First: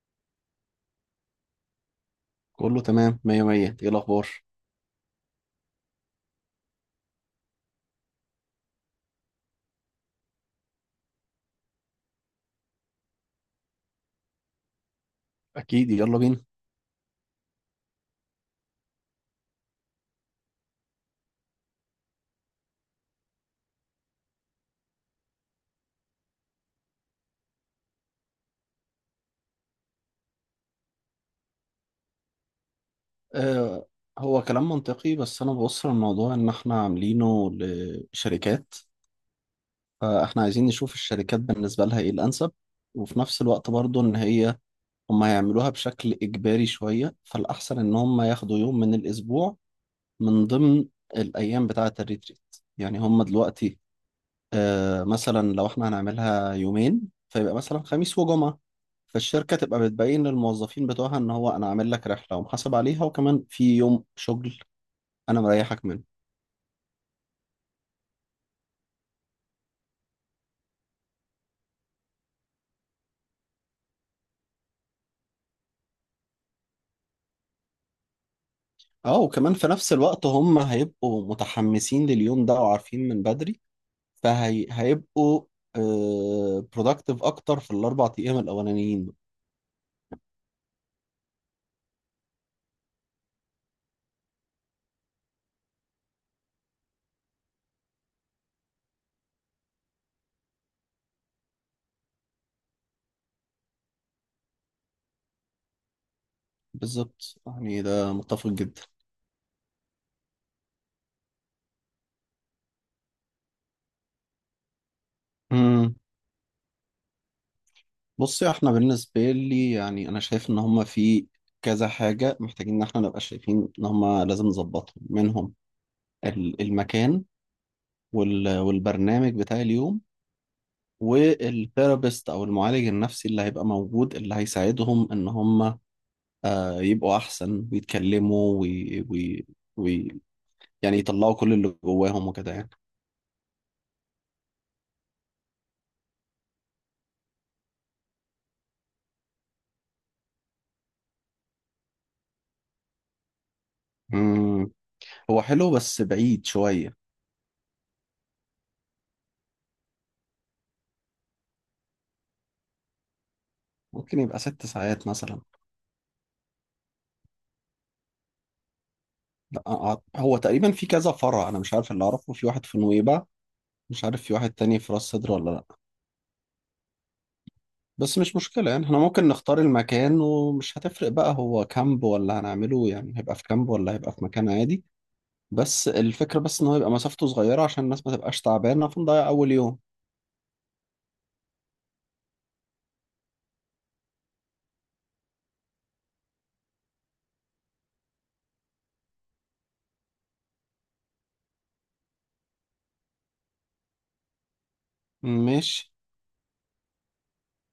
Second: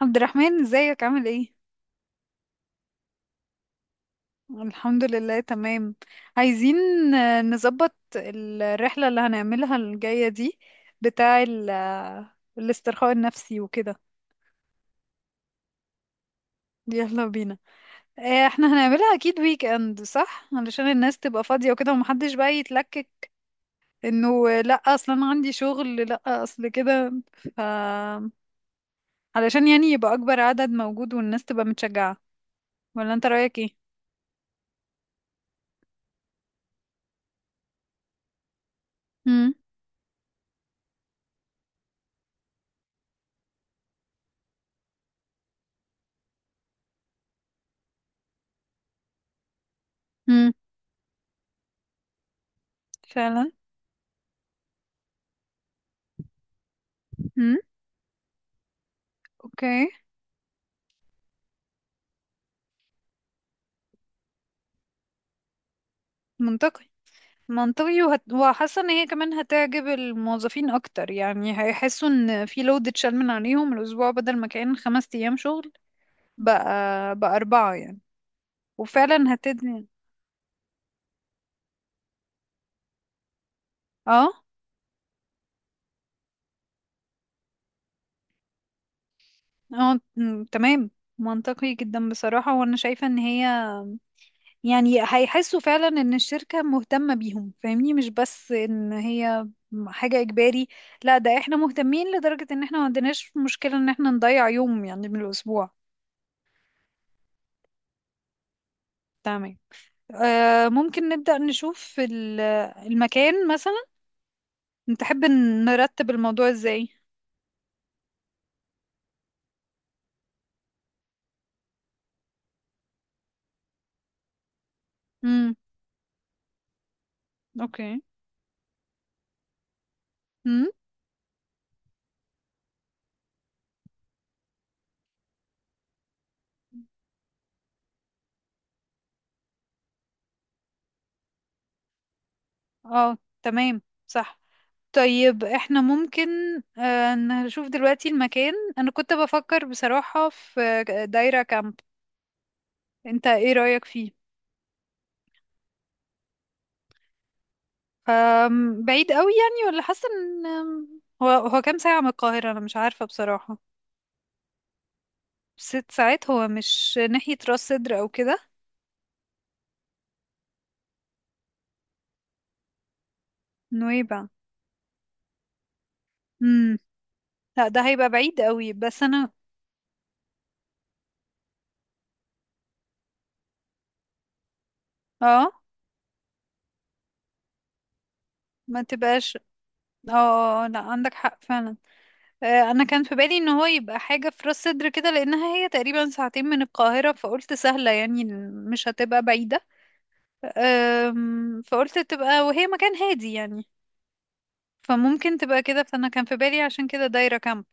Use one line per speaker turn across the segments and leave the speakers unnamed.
عبد الرحمن، ازيك؟ عامل ايه؟
كله تمام مية مية. ايه الأخبار؟
الحمد لله، تمام. عايزين. نظبط الرحلة اللي هنعملها الجاية دي. بتاع الاسترخاء النفسي وكده.
أكيد، يلا بينا.
يلا بينا. احنا هنعملها اكيد ويك اند، صح؟ علشان الناس تبقى فاضية وكده ومحدش بقى يتلكك انه آه، لا، اصلا انا عندي شغل، لا اصل كده. ف علشان يعني يبقى اكبر عدد موجود والناس تبقى متشجعة. ولا انت رأيك ايه؟
آه هو كلام منطقي، بس أنا ببص للموضوع إن إحنا عاملينه لشركات،
امم.
فإحنا عايزين نشوف الشركات بالنسبة لها إيه الأنسب. وفي نفس الوقت برضو إن هي هم هيعملوها بشكل إجباري شوية، فالأحسن إن هم ياخدوا يوم من الأسبوع من
امم.
ضمن الأيام بتاعة الريتريت. يعني هم
فعلا.
دلوقتي، مثلا لو إحنا هنعملها يومين فيبقى
امم.
مثلا خميس وجمعة. فالشركة تبقى
اوكي.
بتبين للموظفين بتوعها ان هو انا عامل لك رحلة ومحاسب عليها وكمان في يوم شغل انا مريحك منه.
منطقي. منطقي. وحاسه ان هي كمان هتعجب الموظفين اكتر، يعني هيحسوا ان في لود اتشال من عليهم الاسبوع بدل ما كان 5 ايام شغل. بقى بقى 4 يعني.
اه،
وفعلا
وكمان في
هتدني.
نفس الوقت هم هيبقوا متحمسين لليوم ده وعارفين من بدري،
اه،
فهيبقوا برودكتيف اكتر في الاربع ايام الاولانيين.
اه، تمام. منطقي جدا بصراحه، وانا شايفه ان هي يعني هيحسوا فعلا ان الشركه مهتمه بيهم، فاهمني؟ مش بس ان هي حاجه اجباري، لا، ده احنا مهتمين لدرجه ان احنا ما عندناش مشكله ان احنا نضيع يوم يعني من الاسبوع.
بالظبط، يعني ده متفق جدا.
تمام. ممكن نبدأ نشوف المكان مثلا، نتحب
امم
نرتب الموضوع ازاي.
بصي، احنا بالنسبة لي يعني انا شايف ان هم في كذا حاجة محتاجين ان احنا نبقى شايفين ان هم لازم نظبطهم
امم.
منهم. المكان
اوكي.
والبرنامج بتاع اليوم،
امم.
والثيرابيست او المعالج النفسي اللي هيبقى موجود اللي هيساعدهم ان هم يبقوا احسن ويتكلموا وي وي وي يعني يطلعوا كل اللي جواهم وكده يعني.
اه. تمام. صح. طيب، احنا ممكن نشوف دلوقتي المكان. انا كنت بفكر بصراحة في دايرة كامب، انت ايه رأيك فيه؟
مم. هو حلو بس بعيد شوية.
بعيد قوي يعني؟ ولا حاسة ان أم، هو هو كام ساعة من القاهرة؟ انا مش عارفة بصراحة.
ممكن يبقى ست ساعات مثلا.
6 ساعات؟ هو مش ناحية راس سدر او كده؟
لا، هو تقريبا في كذا فرع، انا مش عارف، اللي اعرفه في واحد في نويبع. مش عارف
نويبع؟
في واحد تاني في راس سدر ولا لا.
امم. لا، ده هيبقى
بس مش
بعيد
مشكلة،
قوي،
يعني احنا
بس
ممكن
انا
نختار المكان، ومش هتفرق بقى هو كامب ولا هنعمله، يعني هيبقى في كامب ولا هيبقى في مكان عادي.
اه،
بس الفكرة بس ان هو يبقى مسافته صغيرة عشان الناس ما تبقاش
ما
تعبانة فنضيع
تبقاش
اول يوم.
اه، اه، لا، عندك حق فعلا. انا كان في بالي ان هو يبقى حاجة في راس صدر كده، لانها هي تقريبا ساعتين من القاهرة، فقلت سهلة يعني، مش هتبقى بعيدة. فقلت تبقى، وهي مكان هادي يعني، فممكن تبقى كده.
ماشي.
فانا كان في بالي عشان كده دايرة كامب.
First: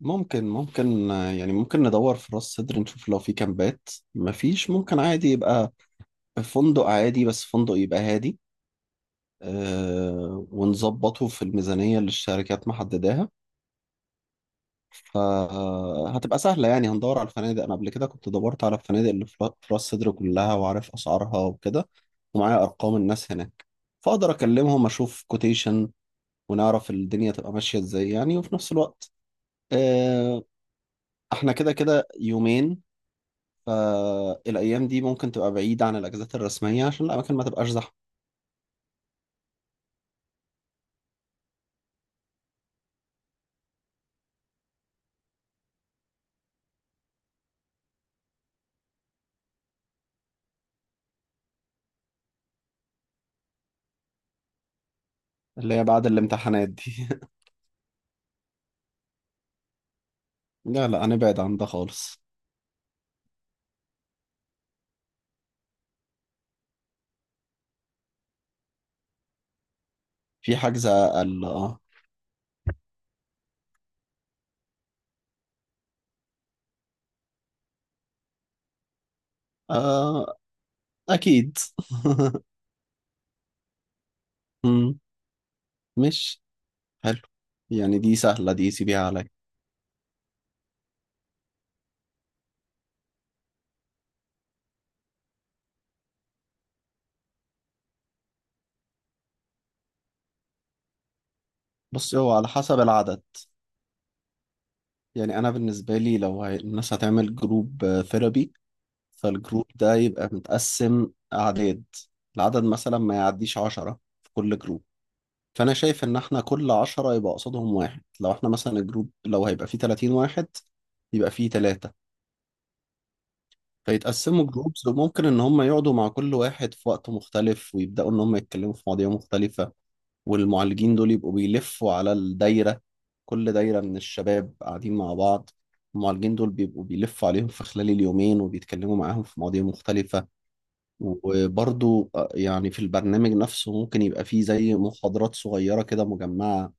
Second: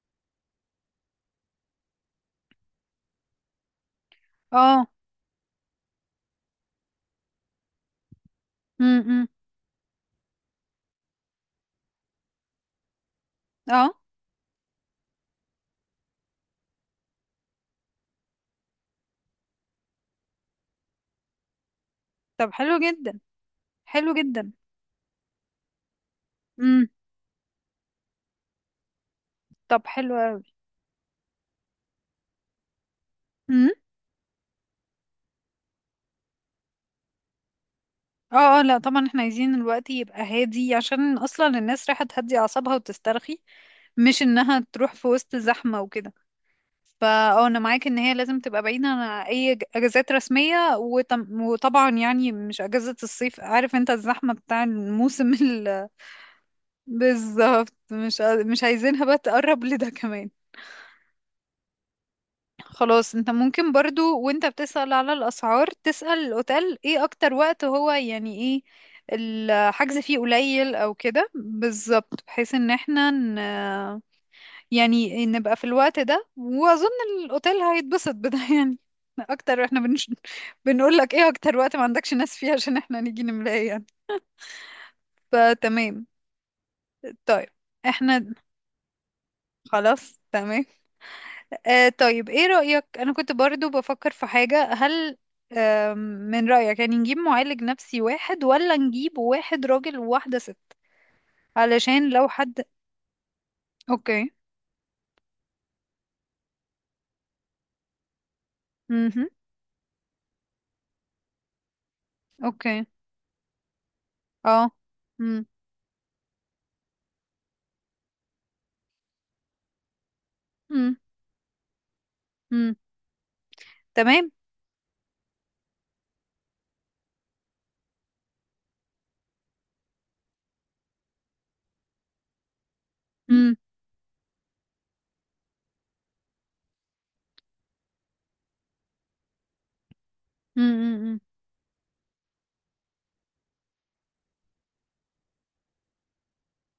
ممكن يعني ممكن ندور في راس سدر نشوف لو في كامبات، مفيش
اه.
ممكن عادي يبقى فندق عادي، بس فندق يبقى هادي.
امم.
اه، ونظبطه في الميزانية اللي الشركات محددها.
اه.
فهتبقى سهلة، يعني هندور على الفنادق. أنا قبل كده كنت دورت على الفنادق اللي في راس سدر كلها، وعارف أسعارها وكده.
طب
ومعايا
حلو
أرقام
جدا،
الناس هناك،
حلو
فأقدر
جدا.
أكلمهم أشوف كوتيشن،
امم.
ونعرف الدنيا تبقى ماشية إزاي يعني. وفي نفس الوقت
طب حلو اوي.
آه، إحنا كده كده يومين،
امم.
فالأيام دي ممكن تبقى بعيدة عن الأجازات الرسمية عشان الأماكن ما تبقاش زحمة.
اه، اه، لا، طبعا احنا عايزين الوقت يبقى هادي، عشان اصلا الناس رايحة تهدي اعصابها وتسترخي، مش انها تروح في وسط زحمة وكده. فاه، انا معاك ان هي لازم تبقى بعيدة عن اي اجازات رسمية، وطبعا يعني مش اجازة الصيف، عارف انت الزحمة بتاع الموسم
اللي هي بعد الامتحانات دي.
بالظبط، مش مش عايزينها بقى تقرب لده كمان.
لا لا، هنبعد عن ده خالص.
خلاص، انت ممكن برضو وانت بتسأل على الاسعار، تسأل الاوتيل ايه اكتر وقت هو يعني ايه الحجز فيه
في
قليل
حجز
او كده،
أقل، أه.
بالظبط، بحيث ان احنا يعني نبقى في الوقت ده. واظن الاوتيل هيتبسط بده يعني اكتر. احنا
آه،
بنقول لك ايه اكتر
أكيد.
وقت ما عندكش ناس فيه عشان احنا نيجي نملاها يعني.
مم،
فتمام.
مش حلو،
طيب
يعني دي
احنا
سهلة، دي سيبيها عليا.
خلاص تمام. آه، طيب، ايه رأيك؟ انا كنت برضو بفكر في حاجة. هل آه من رأيك يعني نجيب معالج نفسي واحد، ولا نجيب واحد راجل وواحدة ست، علشان
بص،
لو
هو على
حد.
حسب العدد.
اوكي.
يعني أنا بالنسبة لي، لو هي الناس هتعمل جروب ثيرابي،
امم.
فالجروب ده يبقى متقسم أعداد. العدد
اوكي.
مثلا ما يعديش عشرة في كل
اه.
جروب.
امم.
فأنا شايف إن إحنا كل عشرة يبقى قصادهم واحد. لو إحنا مثلا الجروب لو هيبقى فيه تلاتين واحد، يبقى فيه تلاتة،
امم. تمام.
فيتقسموا جروبز. وممكن إن هم يقعدوا مع كل واحد في وقت مختلف، ويبدأوا إن هم يتكلموا في مواضيع مختلفة. والمعالجين دول يبقوا بيلفوا على الدايرة، كل دايرة من الشباب قاعدين مع بعض. المعالجين دول بيبقوا بيلفوا عليهم في خلال اليومين وبيتكلموا معاهم في مواضيع مختلفة.
امم.
وبرضو يعني في البرنامج نفسه ممكن يبقى فيه زي محاضرات صغيرة كده مجمعة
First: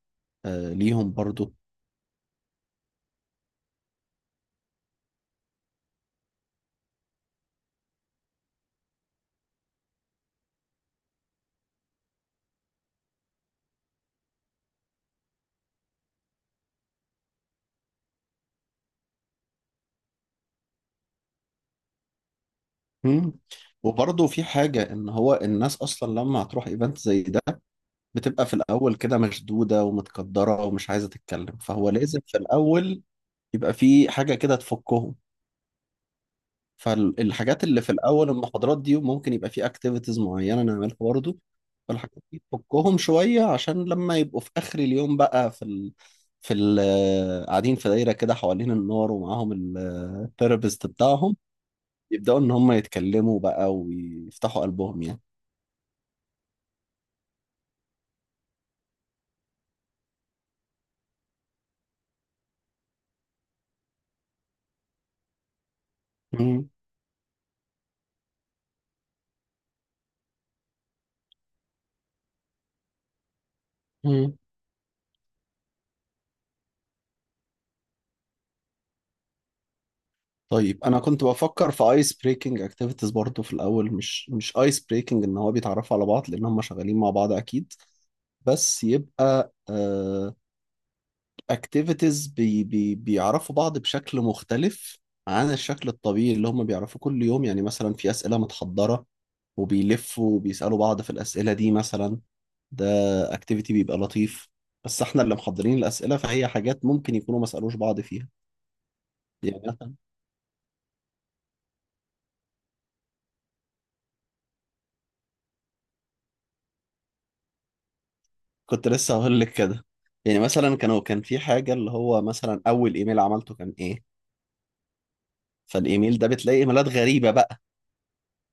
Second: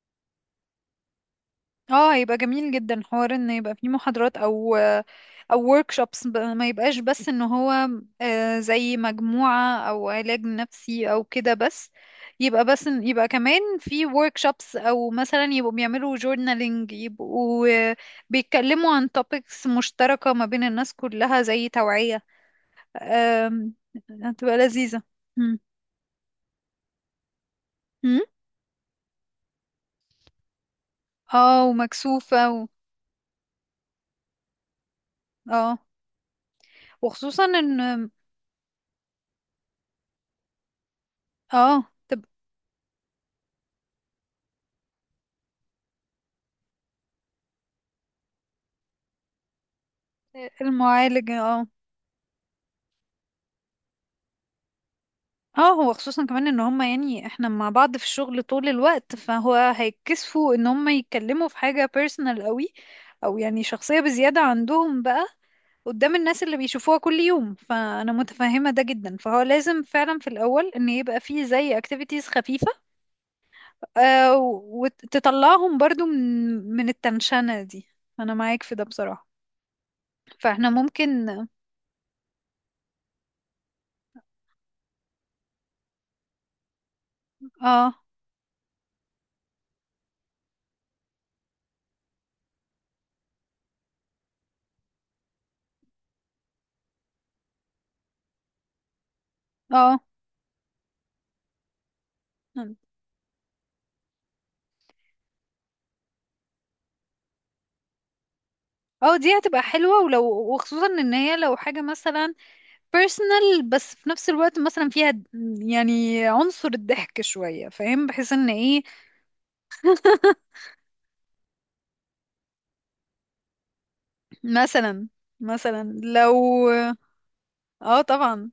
ليهم برضو.
اه، هيبقى جميل جدا حوار ان يبقى فيه محاضرات او او workshops، ما يبقاش بس ان هو زي مجموعة او علاج نفسي او كده بس. يبقى بس يبقى كمان في workshops، او مثلا يبقوا بيعملوا journaling، يبقوا بيتكلموا عن topics مشتركة ما بين الناس كلها، زي توعية.
مم.
آم،
وبرضو في
هتبقى
حاجة
لذيذة.
إن هو
مم.
الناس أصلا لما هتروح إيفنت زي ده
مم.
بتبقى في الأول كده مشدودة ومتقدرة ومش عايزة تتكلم،
اه،
فهو لازم في
ومكسوفة و...
الأول يبقى في حاجة كده تفكهم.
اه، وخصوصا
فالحاجات
ان
اللي في الاول المحاضرات دي، ممكن يبقى في اكتيفيتيز معينه نعملها برضو.
اه
فالحاجات دي تفكهم شويه، عشان لما يبقوا في اخر اليوم بقى في ال... قاعدين في دايره كده حوالين النار ومعاهم الثيرابيست
المعالج.
بتاعهم،
اه.
يبداوا ان هم يتكلموا بقى ويفتحوا قلبهم يعني.
اه، هو خصوصا كمان ان هما، يعني احنا مع بعض في الشغل طول الوقت، فهو هيتكسفوا ان هما يتكلموا في حاجة بيرسونال قوي، او يعني شخصية بزيادة، عندهم بقى قدام الناس اللي
مم.
بيشوفوها كل يوم. فانا متفهمة ده جدا، فهو لازم فعلا في الاول ان يبقى فيه زي اكتيفيتيز خفيفة. آه،
مم.
وتطلعهم برضو من من التنشنة دي. انا معاك في ده بصراحة. فاحنا
طيب، انا كنت
ممكن
بفكر في ايس بريكنج اكتيفيتيز برضو في الاول. مش ايس بريكنج ان هو بيتعرفوا على بعض لان هم شغالين مع بعض اكيد.
اه،
بس يبقى اكتيفيتيز بي بي بيعرفوا بعض بشكل مختلف عن الشكل الطبيعي اللي هم بيعرفوه كل يوم. يعني مثلا في أسئلة متحضرة،
اه،
وبيلفوا وبيسألوا بعض في الأسئلة دي مثلا. ده اكتيفيتي بيبقى لطيف، بس احنا اللي محضرين الأسئلة، فهي حاجات ممكن يكونوا ما سألوش بعض فيها.
اه، دي هتبقى
يعني مثلا،
حلوة. ولو وخصوصا ان هي لو حاجة مثلا بيرسونال، بس في نفس الوقت مثلا فيها يعني عنصر الضحك شوية، فاهم؟ بحيث ان ايه.
كنت لسه هقول لك كده. يعني مثلا كانوا كان في حاجة اللي هو مثلا أول إيميل عملته كان إيه.
مثلا. مثلا
فالإيميل ده
لو
بتلاقي إيميلات غريبة بقى.
اه، طبعا.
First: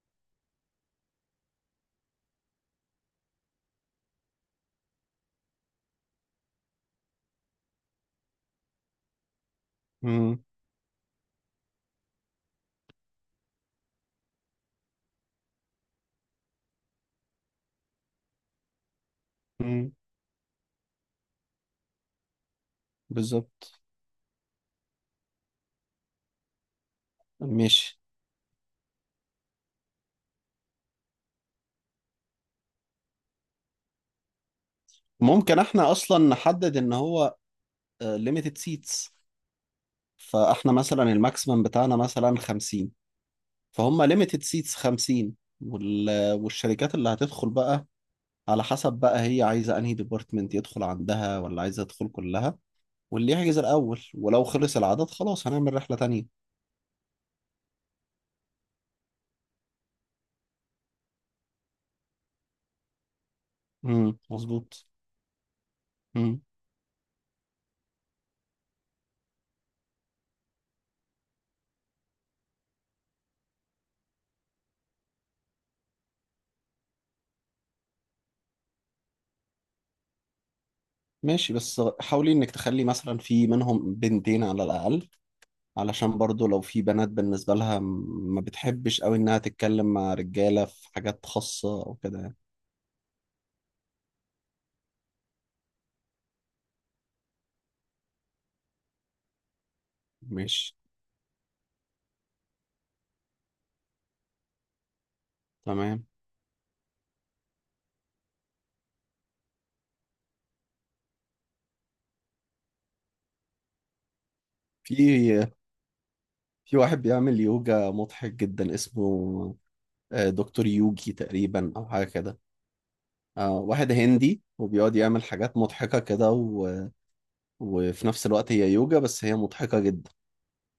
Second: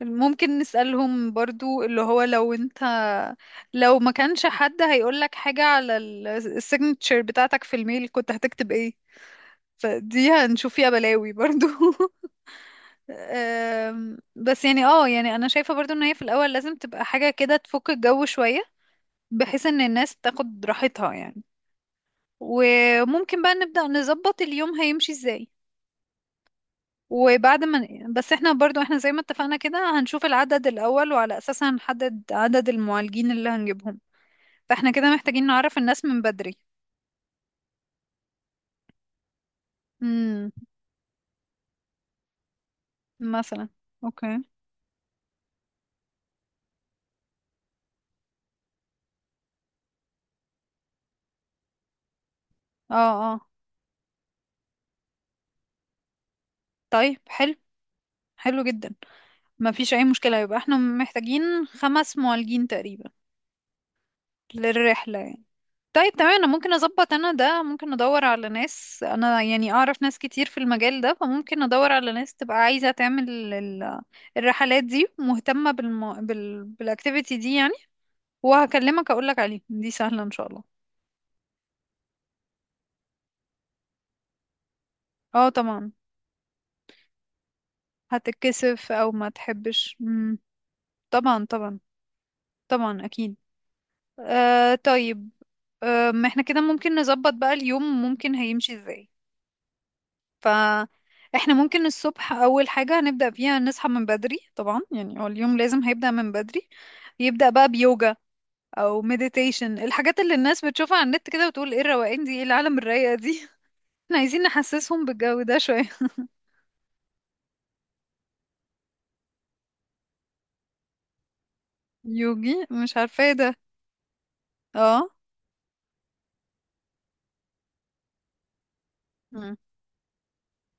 ممكن نسألهم برضو اللي هو، لو انت لو ما كانش حد هيقولك حاجة على السيجنتشر بتاعتك في الميل كنت هتكتب ايه؟ فدي
امم
هنشوف فيها بلاوي برضو. بس يعني يعني انا شايفة برضو ان هي في الاول لازم تبقى حاجة كده تفك الجو شوية، بحيث ان
امم
الناس تاخد راحتها يعني. وممكن بقى
بالظبط.
نبدأ نظبط اليوم هيمشي ازاي. وبعد ما
ماشي.
بس احنا برضو، احنا زي ما اتفقنا كده، هنشوف العدد الأول وعلى أساسها هنحدد عدد المعالجين اللي هنجيبهم. فاحنا كده محتاجين
ممكن
نعرف
احنا
الناس
اصلا
من بدري.
نحدد ان هو ليميتد سيتس.
امم.
فاحنا مثلا الماكسيمم بتاعنا مثلا 50،
مثلا.
فهم ليميتد
اوكي.
سيتس 50. والشركات اللي هتدخل بقى، على حسب بقى هي عايزه انهي ديبارتمنت يدخل عندها ولا عايزه تدخل كلها،
اه.
واللي
اه.
يحجز الاول. ولو خلص العدد خلاص هنعمل رحله تانية.
طيب، حلو. حلو جدا. ما فيش اي مشكلة، يبقى احنا محتاجين 5 معالجين تقريبا
مظبوط.
للرحلة يعني. طيب تمام.
امم
انا ممكن اظبط، انا ده ممكن ادور على ناس، انا يعني اعرف ناس كتير في المجال ده، فممكن ادور على ناس تبقى عايزة تعمل الرحلات دي، مهتمة بالاكتيفيتي دي يعني. وهكلمك اقولك عليه، دي سهلة ان شاء الله.
ماشي. بس حاولي انك تخلي مثلا في منهم بنتين على الاقل،
اه، طبعا.
علشان برضو لو في بنات بالنسبة لها، ما
هتتكسف
بتحبش
او
قوي
ما
انها تتكلم
تحبش.
مع
مم.
رجالة في حاجات
طبعا، طبعا،
خاصة او كده يعني.
طبعا، اكيد. آه، طيب. آه، ما احنا كده ممكن نظبط بقى اليوم ممكن هيمشي ازاي.
ماشي،
فاحنا ممكن الصبح اول حاجة هنبدأ بيها نصحى من بدري، طبعا يعني هو اليوم لازم
تمام.
هيبدأ من بدري. يبدأ بقى بيوجا او مديتيشن، الحاجات اللي الناس بتشوفها على النت كده، وتقول ايه الروقان دي، ايه العالم الرايقة دي. احنا عايزين نحسسهم بالجو
في
ده شوية.
في واحد بيعمل يوجا مضحك جدا اسمه دكتور يوجي تقريبا او حاجة كده.
يوجي، مش عارفة ايه ده.
واحد هندي وبيقعد
اه.
يعمل حاجات مضحكة كده، و... وفي نفس الوقت هي يوجا، بس هي
مم.
مضحكة جدا.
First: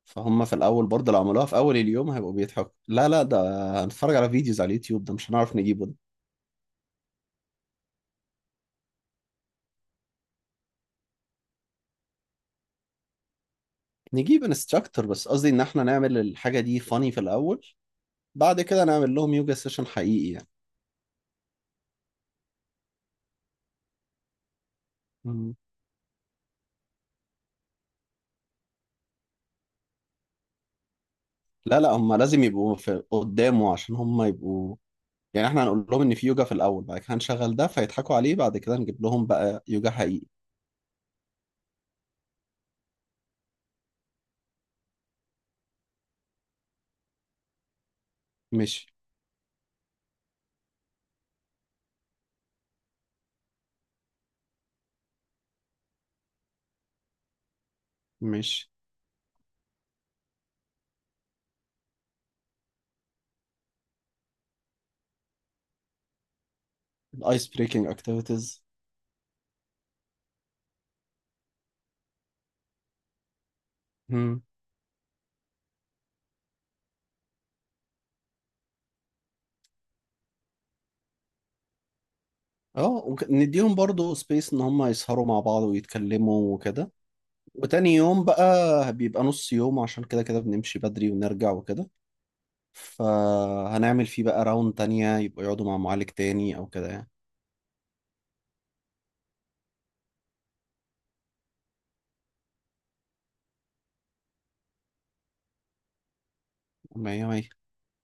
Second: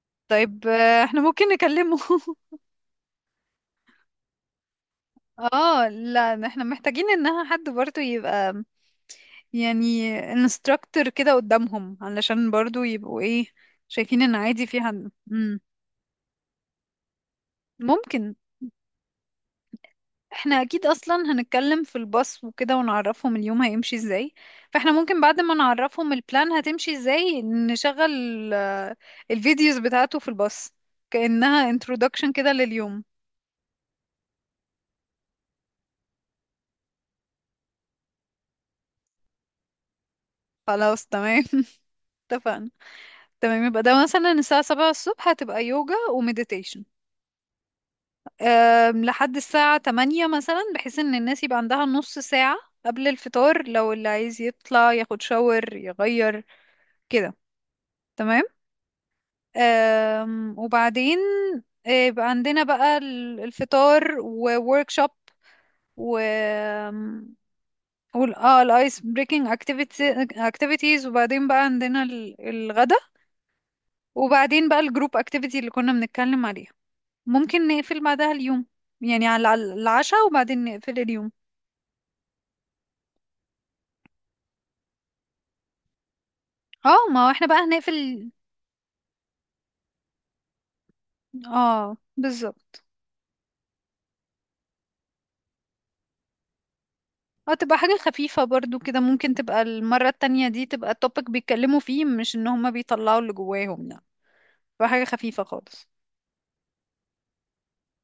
فهم في
طيب
الأول برضه لو
احنا
عملوها
ممكن
في أول
نكلمه.
اليوم هيبقوا بيضحكوا. لا لا ده هنتفرج على فيديوز على اليوتيوب، ده مش هنعرف نجيبه
اه،
ده.
لا، احنا محتاجين انها حد برضو يبقى، يعني انستراكتور كده قدامهم، علشان برضو يبقوا ايه، شايفين ان
نجيب
عادي في
انستراكتور،
حد.
بس قصدي ان احنا نعمل الحاجه دي فاني في الاول.
ممكن.
بعد كده نعمل لهم يوجا سيشن حقيقي يعني.
احنا اكيد اصلا هنتكلم في الباص وكده ونعرفهم اليوم هيمشي ازاي، فاحنا ممكن بعد ما
مم.
نعرفهم البلان هتمشي ازاي، نشغل آه، الفيديوز بتاعته في الباص، كأنها
لا لا، هم
introduction
لازم
كده
يبقوا
لليوم.
في قدامه عشان هم يبقوا، يعني احنا هنقول لهم ان في يوجا في الاول، بعد كده هنشغل ده فيضحكوا عليه، بعد كده نجيب لهم بقى يوجا حقيقي.
خلاص تمام. اتفقنا. تمام، يبقى ده مثلا الساعة 7 الصبح هتبقى يوجا وميديتيشن.
مش
لحد الساعة 8 مثلا، بحيث ان الناس يبقى عندها نص ساعة قبل الفطار، لو اللي عايز يطلع ياخد شاور يغير كده. تمام.
مش
آم، وبعدين يبقى عندنا بقى الفطار ووركشوب و
الايس بريكنج اكتيفيتيز.
الايس بريكنج اكتيفيتيز. وبعدين بقى عندنا الغدا.
مم.
وبعدين بقى الجروب اكتيفيتي اللي كنا بنتكلم عليها، ممكن نقفل بعدها اليوم يعني على العشاء وبعدين نقفل اليوم.
اه، ونديهم برضو سبيس ان هم يسهروا مع بعض ويتكلموا وكده.
اه، ما هو احنا بقى
وتاني يوم
هنقفل.
بقى بيبقى نص يوم، عشان كده كده بنمشي بدري ونرجع وكده.
اه، بالظبط.
فهنعمل فيه بقى راوند تانية يبقى يقعدوا مع معالج تاني أو كده يعني.
اه، تبقى حاجة خفيفة برضو كده، ممكن تبقى المرة التانية دي تبقى التوبيك بيتكلموا فيه مش ان هما بيطلعوا اللي جواهم يعني، بحاجة خفيفة خالص.
مية مية.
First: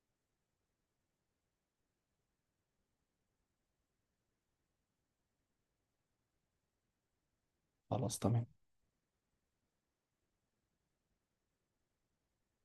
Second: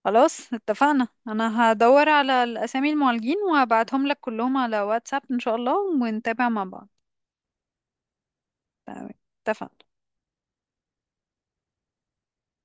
خلاص، اتفقنا. انا هدور على الاسامي المعالجين وهبعتهم لك كلهم على واتساب ان شاء الله، ونتابع مع بعض.
خلاص تمام.
تمام. اتفقنا.